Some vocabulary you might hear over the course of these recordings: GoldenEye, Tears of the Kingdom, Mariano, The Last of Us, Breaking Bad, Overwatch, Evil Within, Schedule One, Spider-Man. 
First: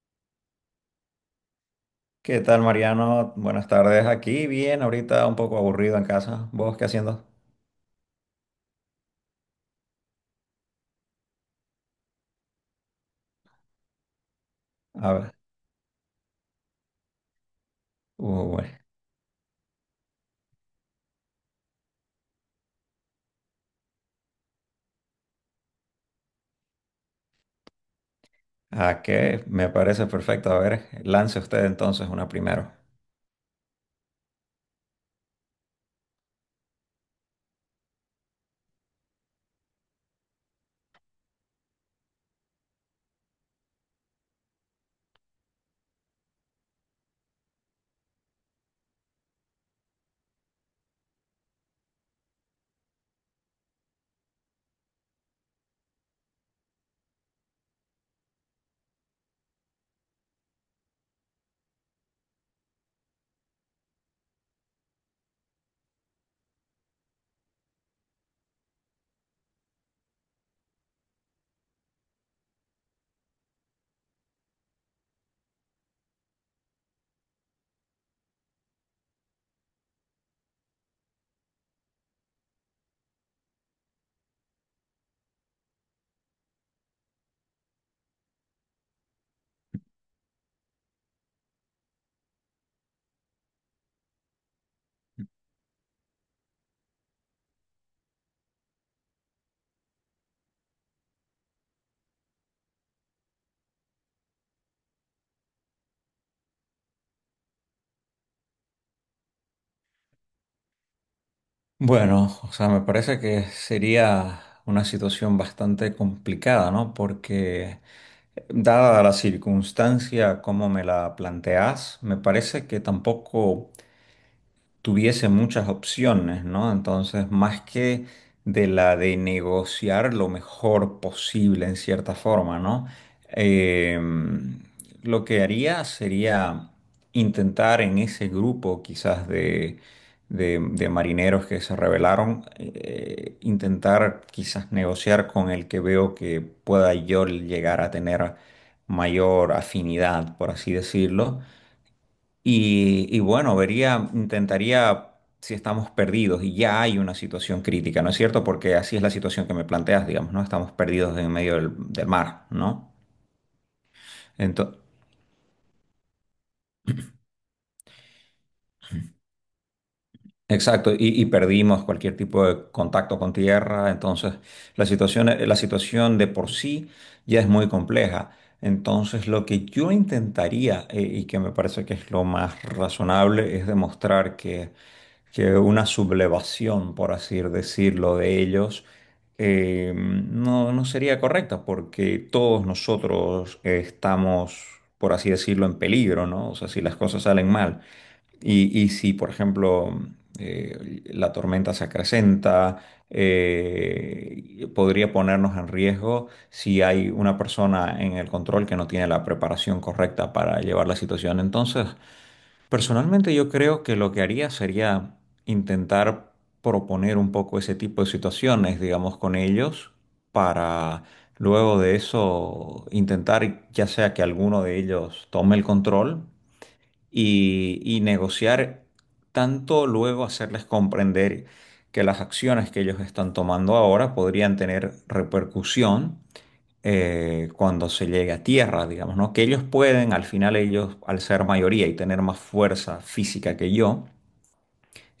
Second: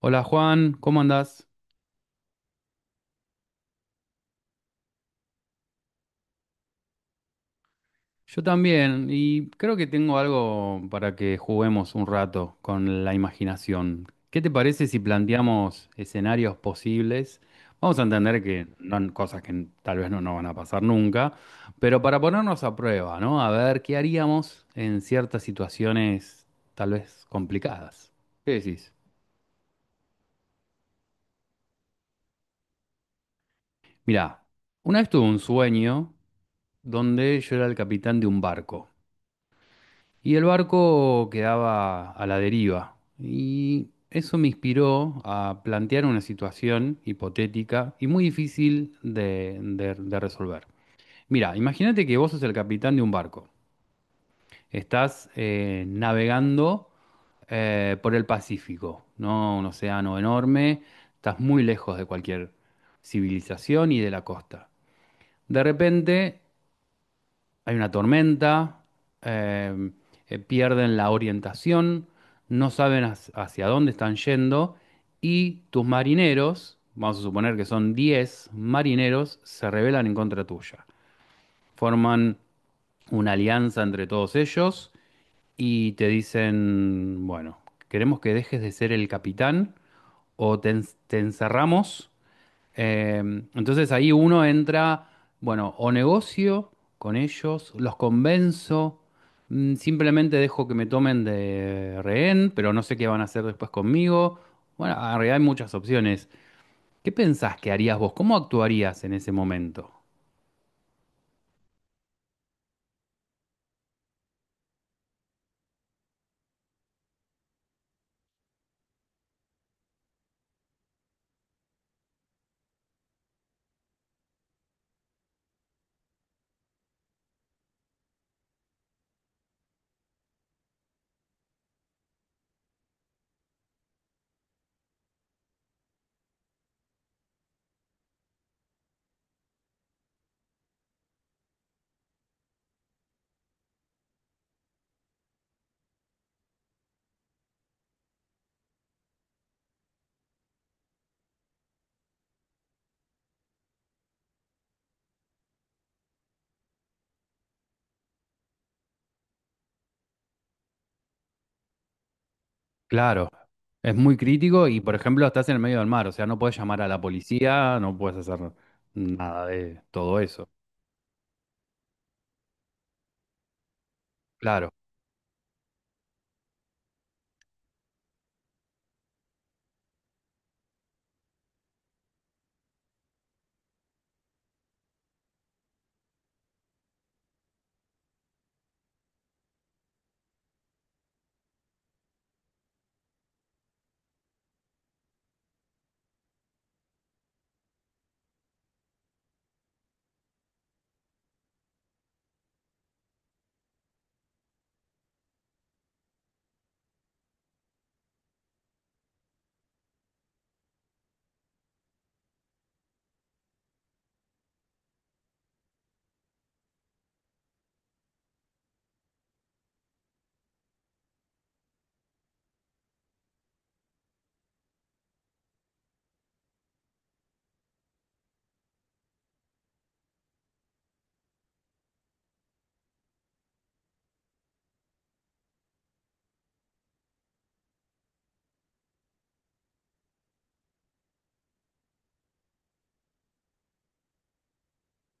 Hola Juan, ¿cómo andás? ¿Qué tal, Mariano? Buenas tardes. Aquí bien, ahorita un poco aburrido en casa. ¿Vos qué haciendo? Yo también, y creo que tengo algo para que juguemos un rato con la imaginación. ¿Qué te parece si A ver. planteamos escenarios posibles? Vamos a entender que Bueno. no, cosas que tal vez no nos van a pasar nunca, pero para ponernos a prueba, ¿no? A ver qué haríamos en ciertas situaciones tal vez complicadas. ¿Qué decís? ¿A qué? Me parece perfecto. A ver, lance usted entonces una primero. Mirá, una vez tuve un sueño donde yo era el capitán de un barco. Y el barco quedaba a la deriva. Y eso me inspiró a plantear una situación hipotética y muy difícil de resolver. Mira, imagínate que vos sos el capitán de un barco. Estás navegando por el Pacífico, ¿no? Un océano enorme. Estás muy lejos de cualquier civilización y de la costa. De repente hay una tormenta, eh, pierden la orientación, no saben hacia dónde están yendo y tus marineros, vamos a suponer que son 10 marineros, se rebelan en contra tuya. Forman una alianza entre todos ellos y te dicen, bueno, queremos que dejes de ser el capitán o te encerramos, eh, entonces ahí uno entra, bueno, o negocio con ellos, los convenzo, simplemente dejo que me tomen de rehén, pero no sé qué van a hacer después conmigo. Bueno, en realidad hay muchas opciones. ¿Qué pensás que harías vos? ¿Cómo actuarías en ese momento? Bueno, o sea, me parece que sería una situación bastante complicada, ¿no? Porque dada la circunstancia como me la planteas, me parece que tampoco tuviese muchas opciones, ¿no? Entonces, más que de negociar lo mejor posible en cierta forma, ¿no? Eh, lo que haría sería intentar en ese grupo quizás de marineros que se rebelaron, intentar quizás negociar con el que veo que pueda yo llegar a tener mayor afinidad, por así decirlo, y, bueno, vería, intentaría si estamos perdidos y ya hay una situación crítica, ¿no es cierto? Porque así es la situación que me planteas, digamos, ¿no? Estamos perdidos en medio del mar, ¿no? Claro, es muy crítico y, Entonces, por ejemplo, estás en el medio del mar, o sea, no puedes llamar a la policía, no puedes hacer nada de todo eso. exacto, y, perdimos cualquier tipo de contacto con tierra, entonces Claro. La situación de por sí ya es muy compleja. Entonces, lo que yo intentaría, y que me parece que es lo más razonable, es demostrar que una sublevación, por así decirlo, de ellos, no, no sería correcta, porque todos nosotros estamos, por así decirlo, en peligro, ¿no? O sea, si las cosas salen mal. Y si, por ejemplo, la tormenta se acrecenta, podría ponernos en riesgo si hay una persona en el control que no tiene la preparación correcta para llevar la situación. Entonces, personalmente yo creo que lo que haría sería intentar proponer un poco ese tipo de situaciones, digamos, con ellos, para luego de eso intentar ya sea que alguno de ellos tome el control y negociar tanto luego hacerles comprender que las acciones que ellos están tomando ahora podrían tener repercusión cuando se llegue a tierra, digamos, ¿no? Que ellos pueden, al final ellos, al ser mayoría y tener más fuerza física que yo,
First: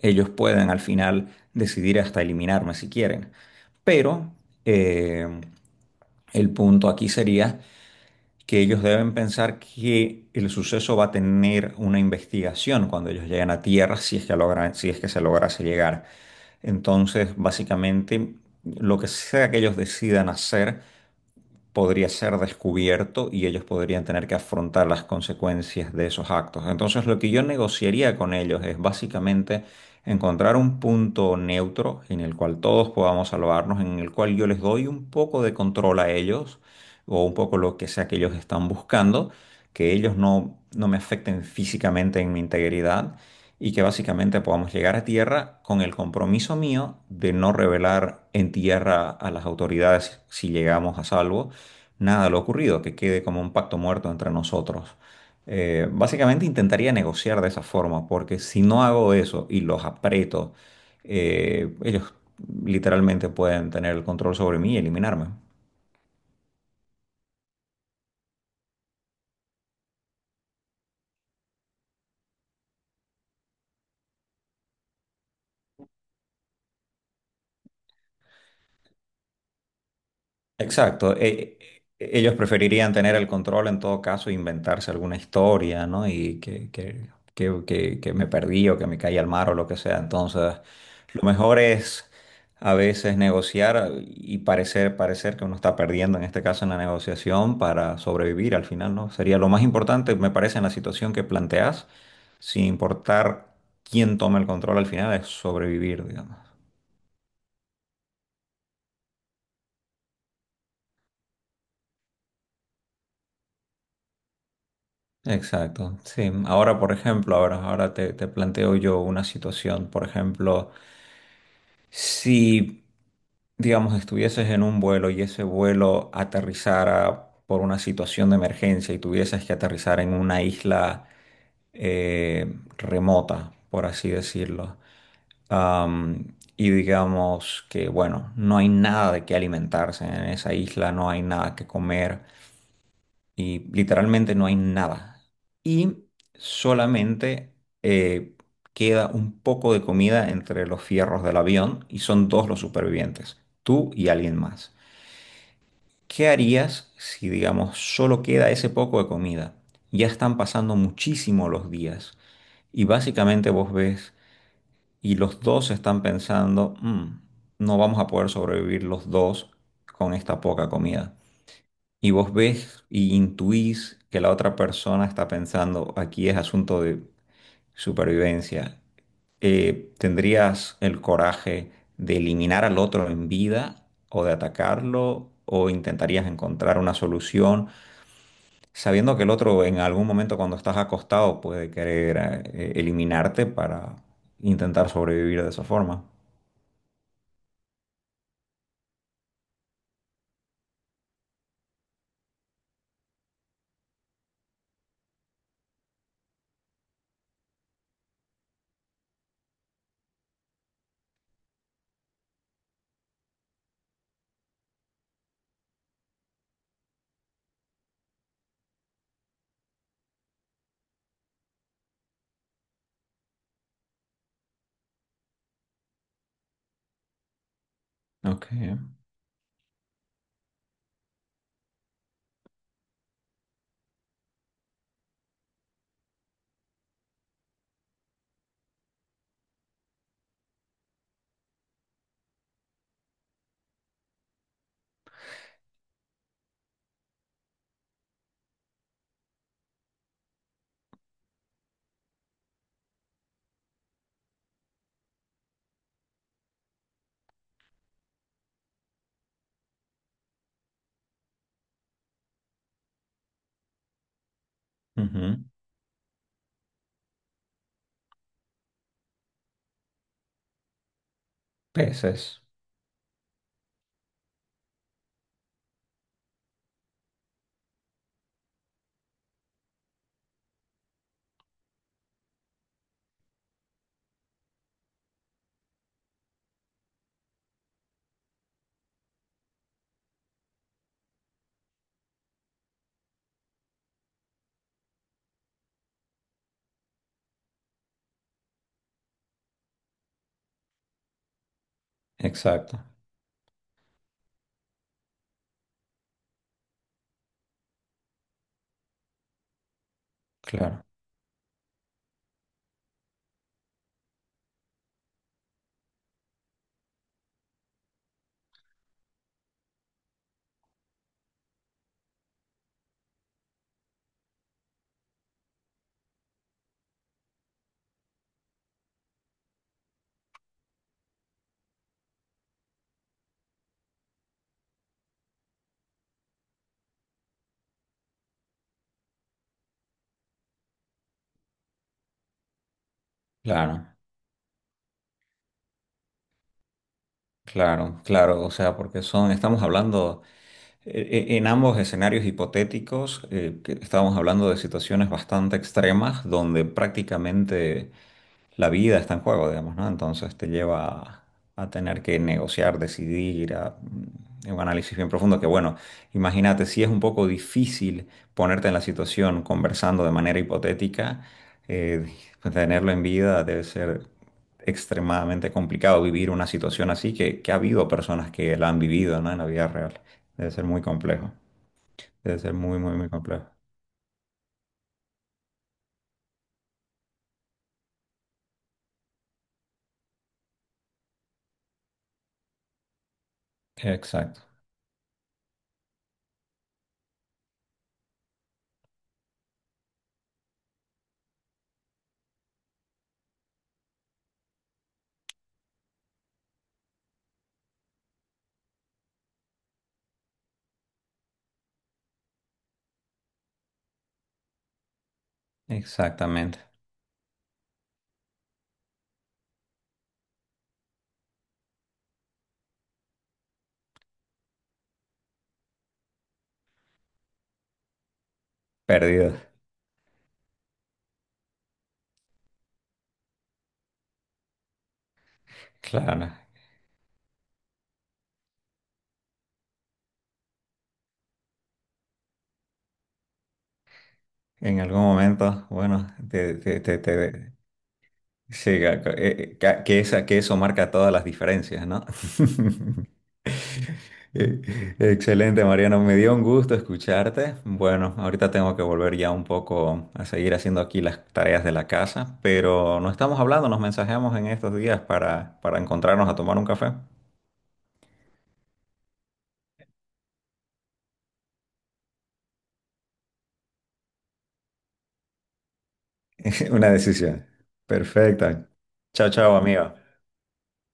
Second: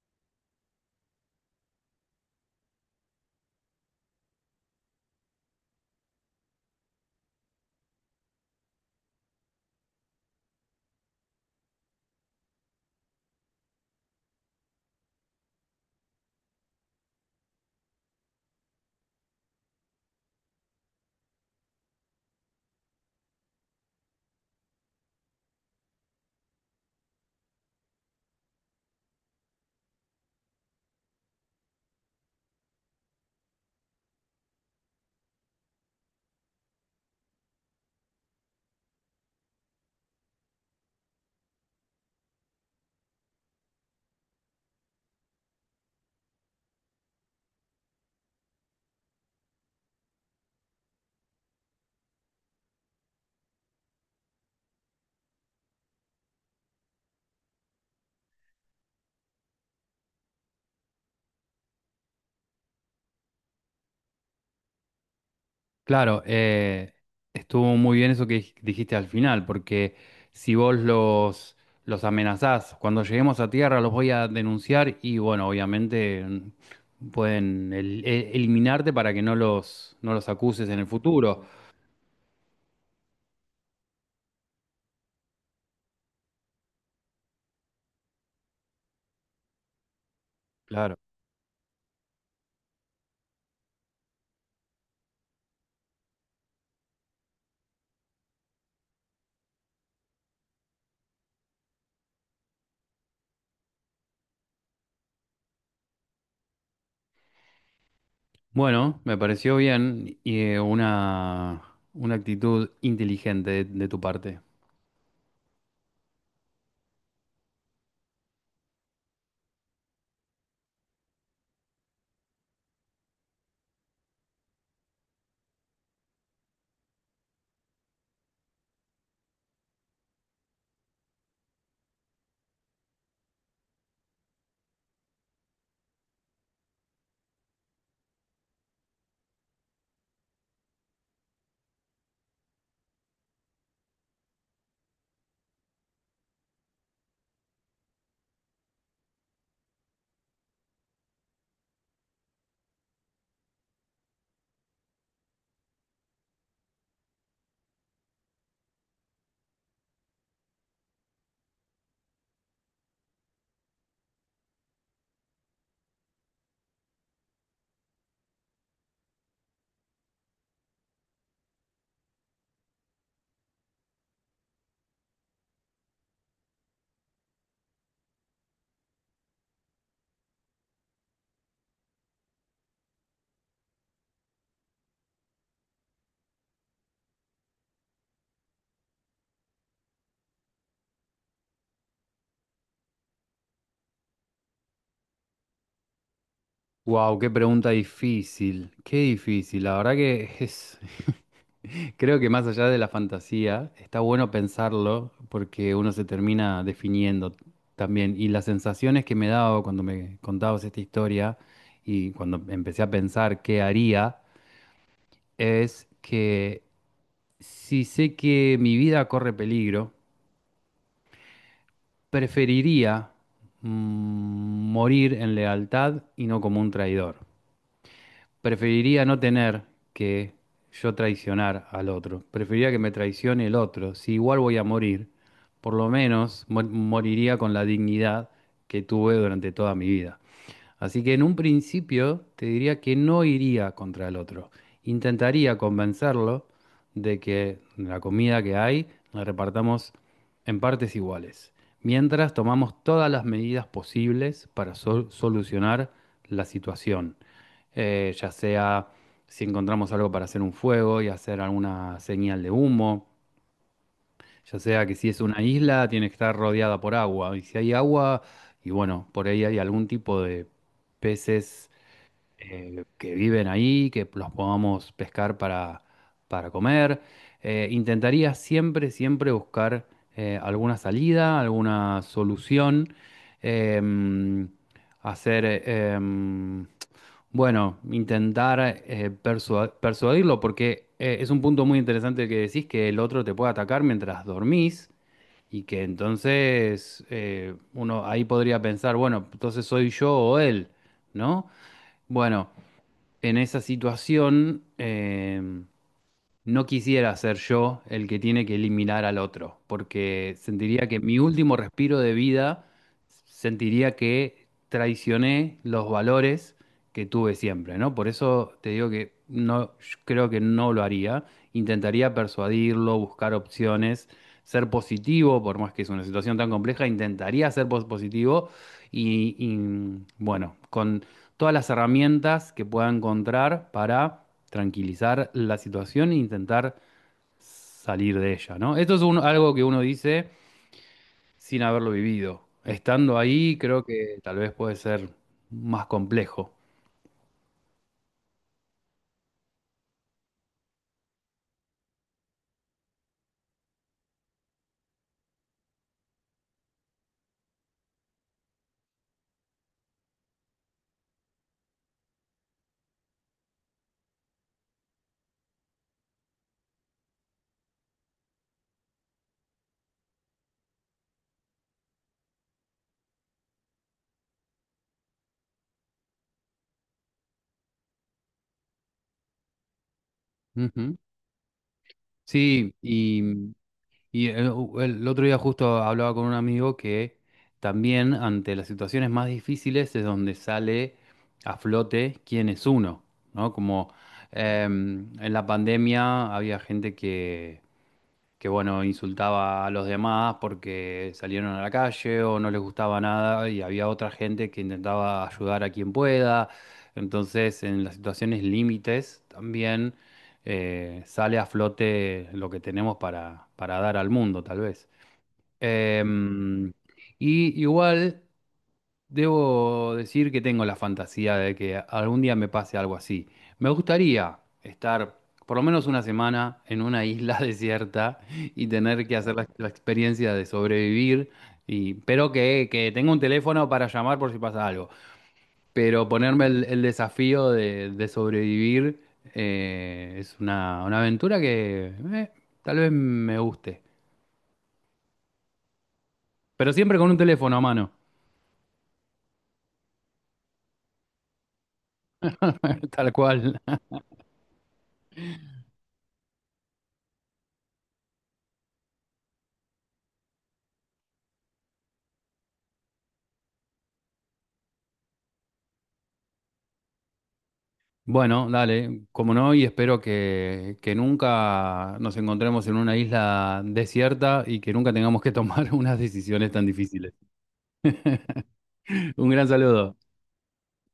ellos pueden al final decidir hasta eliminarme si quieren. Pero eh, el punto aquí sería que ellos deben pensar que el suceso va a tener una investigación cuando ellos lleguen a tierra, si es que logran, si es que se lograse llegar. Entonces, básicamente, lo que sea que ellos decidan hacer, podría ser descubierto y ellos podrían tener que afrontar las consecuencias de esos actos. Entonces, lo que yo negociaría con ellos es básicamente encontrar un punto neutro en el cual todos podamos salvarnos, en el cual yo les doy un poco de control a ellos o un poco lo que sea que ellos están buscando, que ellos no, no me afecten físicamente en mi integridad. Y que básicamente podamos llegar a tierra con el compromiso mío de no revelar en tierra a las autoridades si llegamos a salvo, nada, lo ocurrido, que quede como un pacto muerto entre nosotros. Básicamente intentaría negociar de esa forma, porque si no hago eso y los aprieto, ellos literalmente pueden tener el control sobre mí y eliminarme. Claro, estuvo muy bien eso que dijiste al final, porque si vos los amenazás, cuando lleguemos a tierra los voy a denunciar y bueno, obviamente pueden eliminarte para que no los acuses en el Exacto. futuro. Ellos preferirían tener el control en todo caso, e inventarse alguna historia, ¿no? Y que me perdí o que me caí al mar o lo que sea. Entonces, Claro. lo mejor es a veces negociar y parecer que uno está perdiendo, en este caso en la negociación, para sobrevivir al final, ¿no? Sería lo más importante, me parece, en la situación que planteas, sin importar quién toma el control al final, es sobrevivir, digamos. Bueno, me pareció bien y una actitud inteligente de tu parte. Exacto, sí. Ahora, por ejemplo, ahora te, te planteo yo una situación. Por ejemplo, si, digamos, estuvieses en un vuelo y ese vuelo aterrizara por una situación de emergencia y tuvieses que aterrizar en una isla remota, por así decirlo, y digamos que, bueno, no hay nada de qué alimentarse en esa isla, no hay nada que comer y literalmente no hay nada. Y solamente eh, queda un poco de comida entre los fierros del avión y son dos los supervivientes, tú y alguien más. ¿Qué harías si, digamos, solo queda ese poco de comida? Ya están pasando muchísimo los días y básicamente vos ves y los dos están pensando, "Mm, no vamos a poder sobrevivir los dos con esta poca comida y vos ves y intuís que la otra persona está pensando, aquí es asunto de supervivencia, ¿tendrías el coraje de eliminar al otro en vida o de atacarlo? ¿O intentarías encontrar una solución sabiendo que el otro en algún momento cuando estás acostado puede querer eliminarte para intentar sobrevivir de esa forma? Wow, qué pregunta difícil, qué difícil, la verdad que es... Creo que más allá de la fantasía, está bueno pensarlo porque uno se termina definiendo también. Y las sensaciones que me daba cuando me contabas esta historia y cuando empecé a pensar qué haría, es que si sé que mi vida corre peligro, preferiría, mm, morir en lealtad y no como un traidor. Ok. Preferiría no tener que yo traicionar al otro. Preferiría que me traicione el otro. Si igual voy a morir, por lo menos moriría con la dignidad que tuve durante toda mi vida. Así que en un principio te diría que no iría contra el otro. Intentaría convencerlo de que la comida que hay la repartamos en partes iguales, mientras tomamos todas las medidas posibles para solucionar la situación. Ya sea si encontramos algo para hacer un fuego y hacer alguna señal de humo, ya sea que si es una Ujú. isla, tiene que estar rodeada por agua. Y si hay agua, y bueno, por ahí hay algún tipo de peces Peces. Que viven ahí, que los podamos pescar para comer. Intentaría siempre, siempre buscar, alguna salida, alguna solución, em, hacer, bueno, intentar persuadirlo, porque es un punto muy interesante que decís que el otro te puede atacar mientras dormís. Y que entonces uno ahí podría pensar, bueno, entonces soy yo o él, ¿no? Bueno, Exacto. en esa situación, no quisiera ser yo el que tiene que eliminar al otro, porque Claro. sentiría que mi último respiro de vida, sentiría que traicioné los valores que tuve siempre, ¿no? Por eso te digo que no, yo creo que no lo haría. Intentaría persuadirlo, buscar opciones, ser positivo, por más que es una situación tan compleja, intentaría ser positivo y bueno, con todas las herramientas que pueda encontrar para tranquilizar la situación e intentar salir de ella, ¿no? Esto es algo que uno dice sin haberlo vivido. Estando ahí, creo Claro. que tal vez puede ser más complejo. Claro, claro, o sea, porque son, estamos hablando en ambos escenarios hipotéticos, que estamos hablando de situaciones bastante extremas donde prácticamente la vida está en juego, digamos, ¿no? Entonces te lleva a tener que negociar, decidir, a un análisis bien profundo que, bueno, imagínate, si es un poco difícil ponerte en la situación conversando de manera hipotética, eh, pues, tenerlo en vida debe ser extremadamente complicado vivir una situación así, que ha habido personas que la han vivido, ¿no? En la vida real. Debe ser muy Ujú. complejo, debe ser Sí, muy, y, complejo. y el, el otro día justo hablaba con un amigo que también ante las situaciones más difíciles es donde sale a flote quién es uno, ¿no? Como Exacto, en la pandemia había gente que bueno, insultaba a los demás porque salieron a la calle o no les gustaba nada y había otra gente que intentaba ayudar a quien pueda. Entonces, en las situaciones límites también, sale a flote lo que tenemos para dar al mundo, tal vez. exactamente. Em, y igual... Debo decir que tengo la fantasía de que algún día me pase algo así. Me gustaría estar por lo menos una semana en una isla desierta y tener que hacer Perdido. La experiencia de sobrevivir, y, pero que tenga un teléfono para llamar por si pasa algo. Pero Claro, ¿no? ponerme el desafío de sobrevivir, es una aventura que tal vez me guste. En algún momento, bueno, Pero siempre con un teléfono a mano, sí, ca- ca- ca- que, esa, que eso marca todas las diferencias, ¿no? tal cual. Eh, Excelente, Mariano. Me dio un gusto escucharte. Bueno, ahorita tengo que volver ya un poco a seguir haciendo aquí las tareas de la casa, pero no estamos hablando, nos mensajeamos en estos días para encontrarnos a tomar un café. Bueno, dale, como no, y espero que nunca nos encontremos en una isla desierta y que nunca tengamos que tomar unas decisiones tan Una difíciles. decisión. Perfecta. Un Chao, gran chao, amigo. saludo.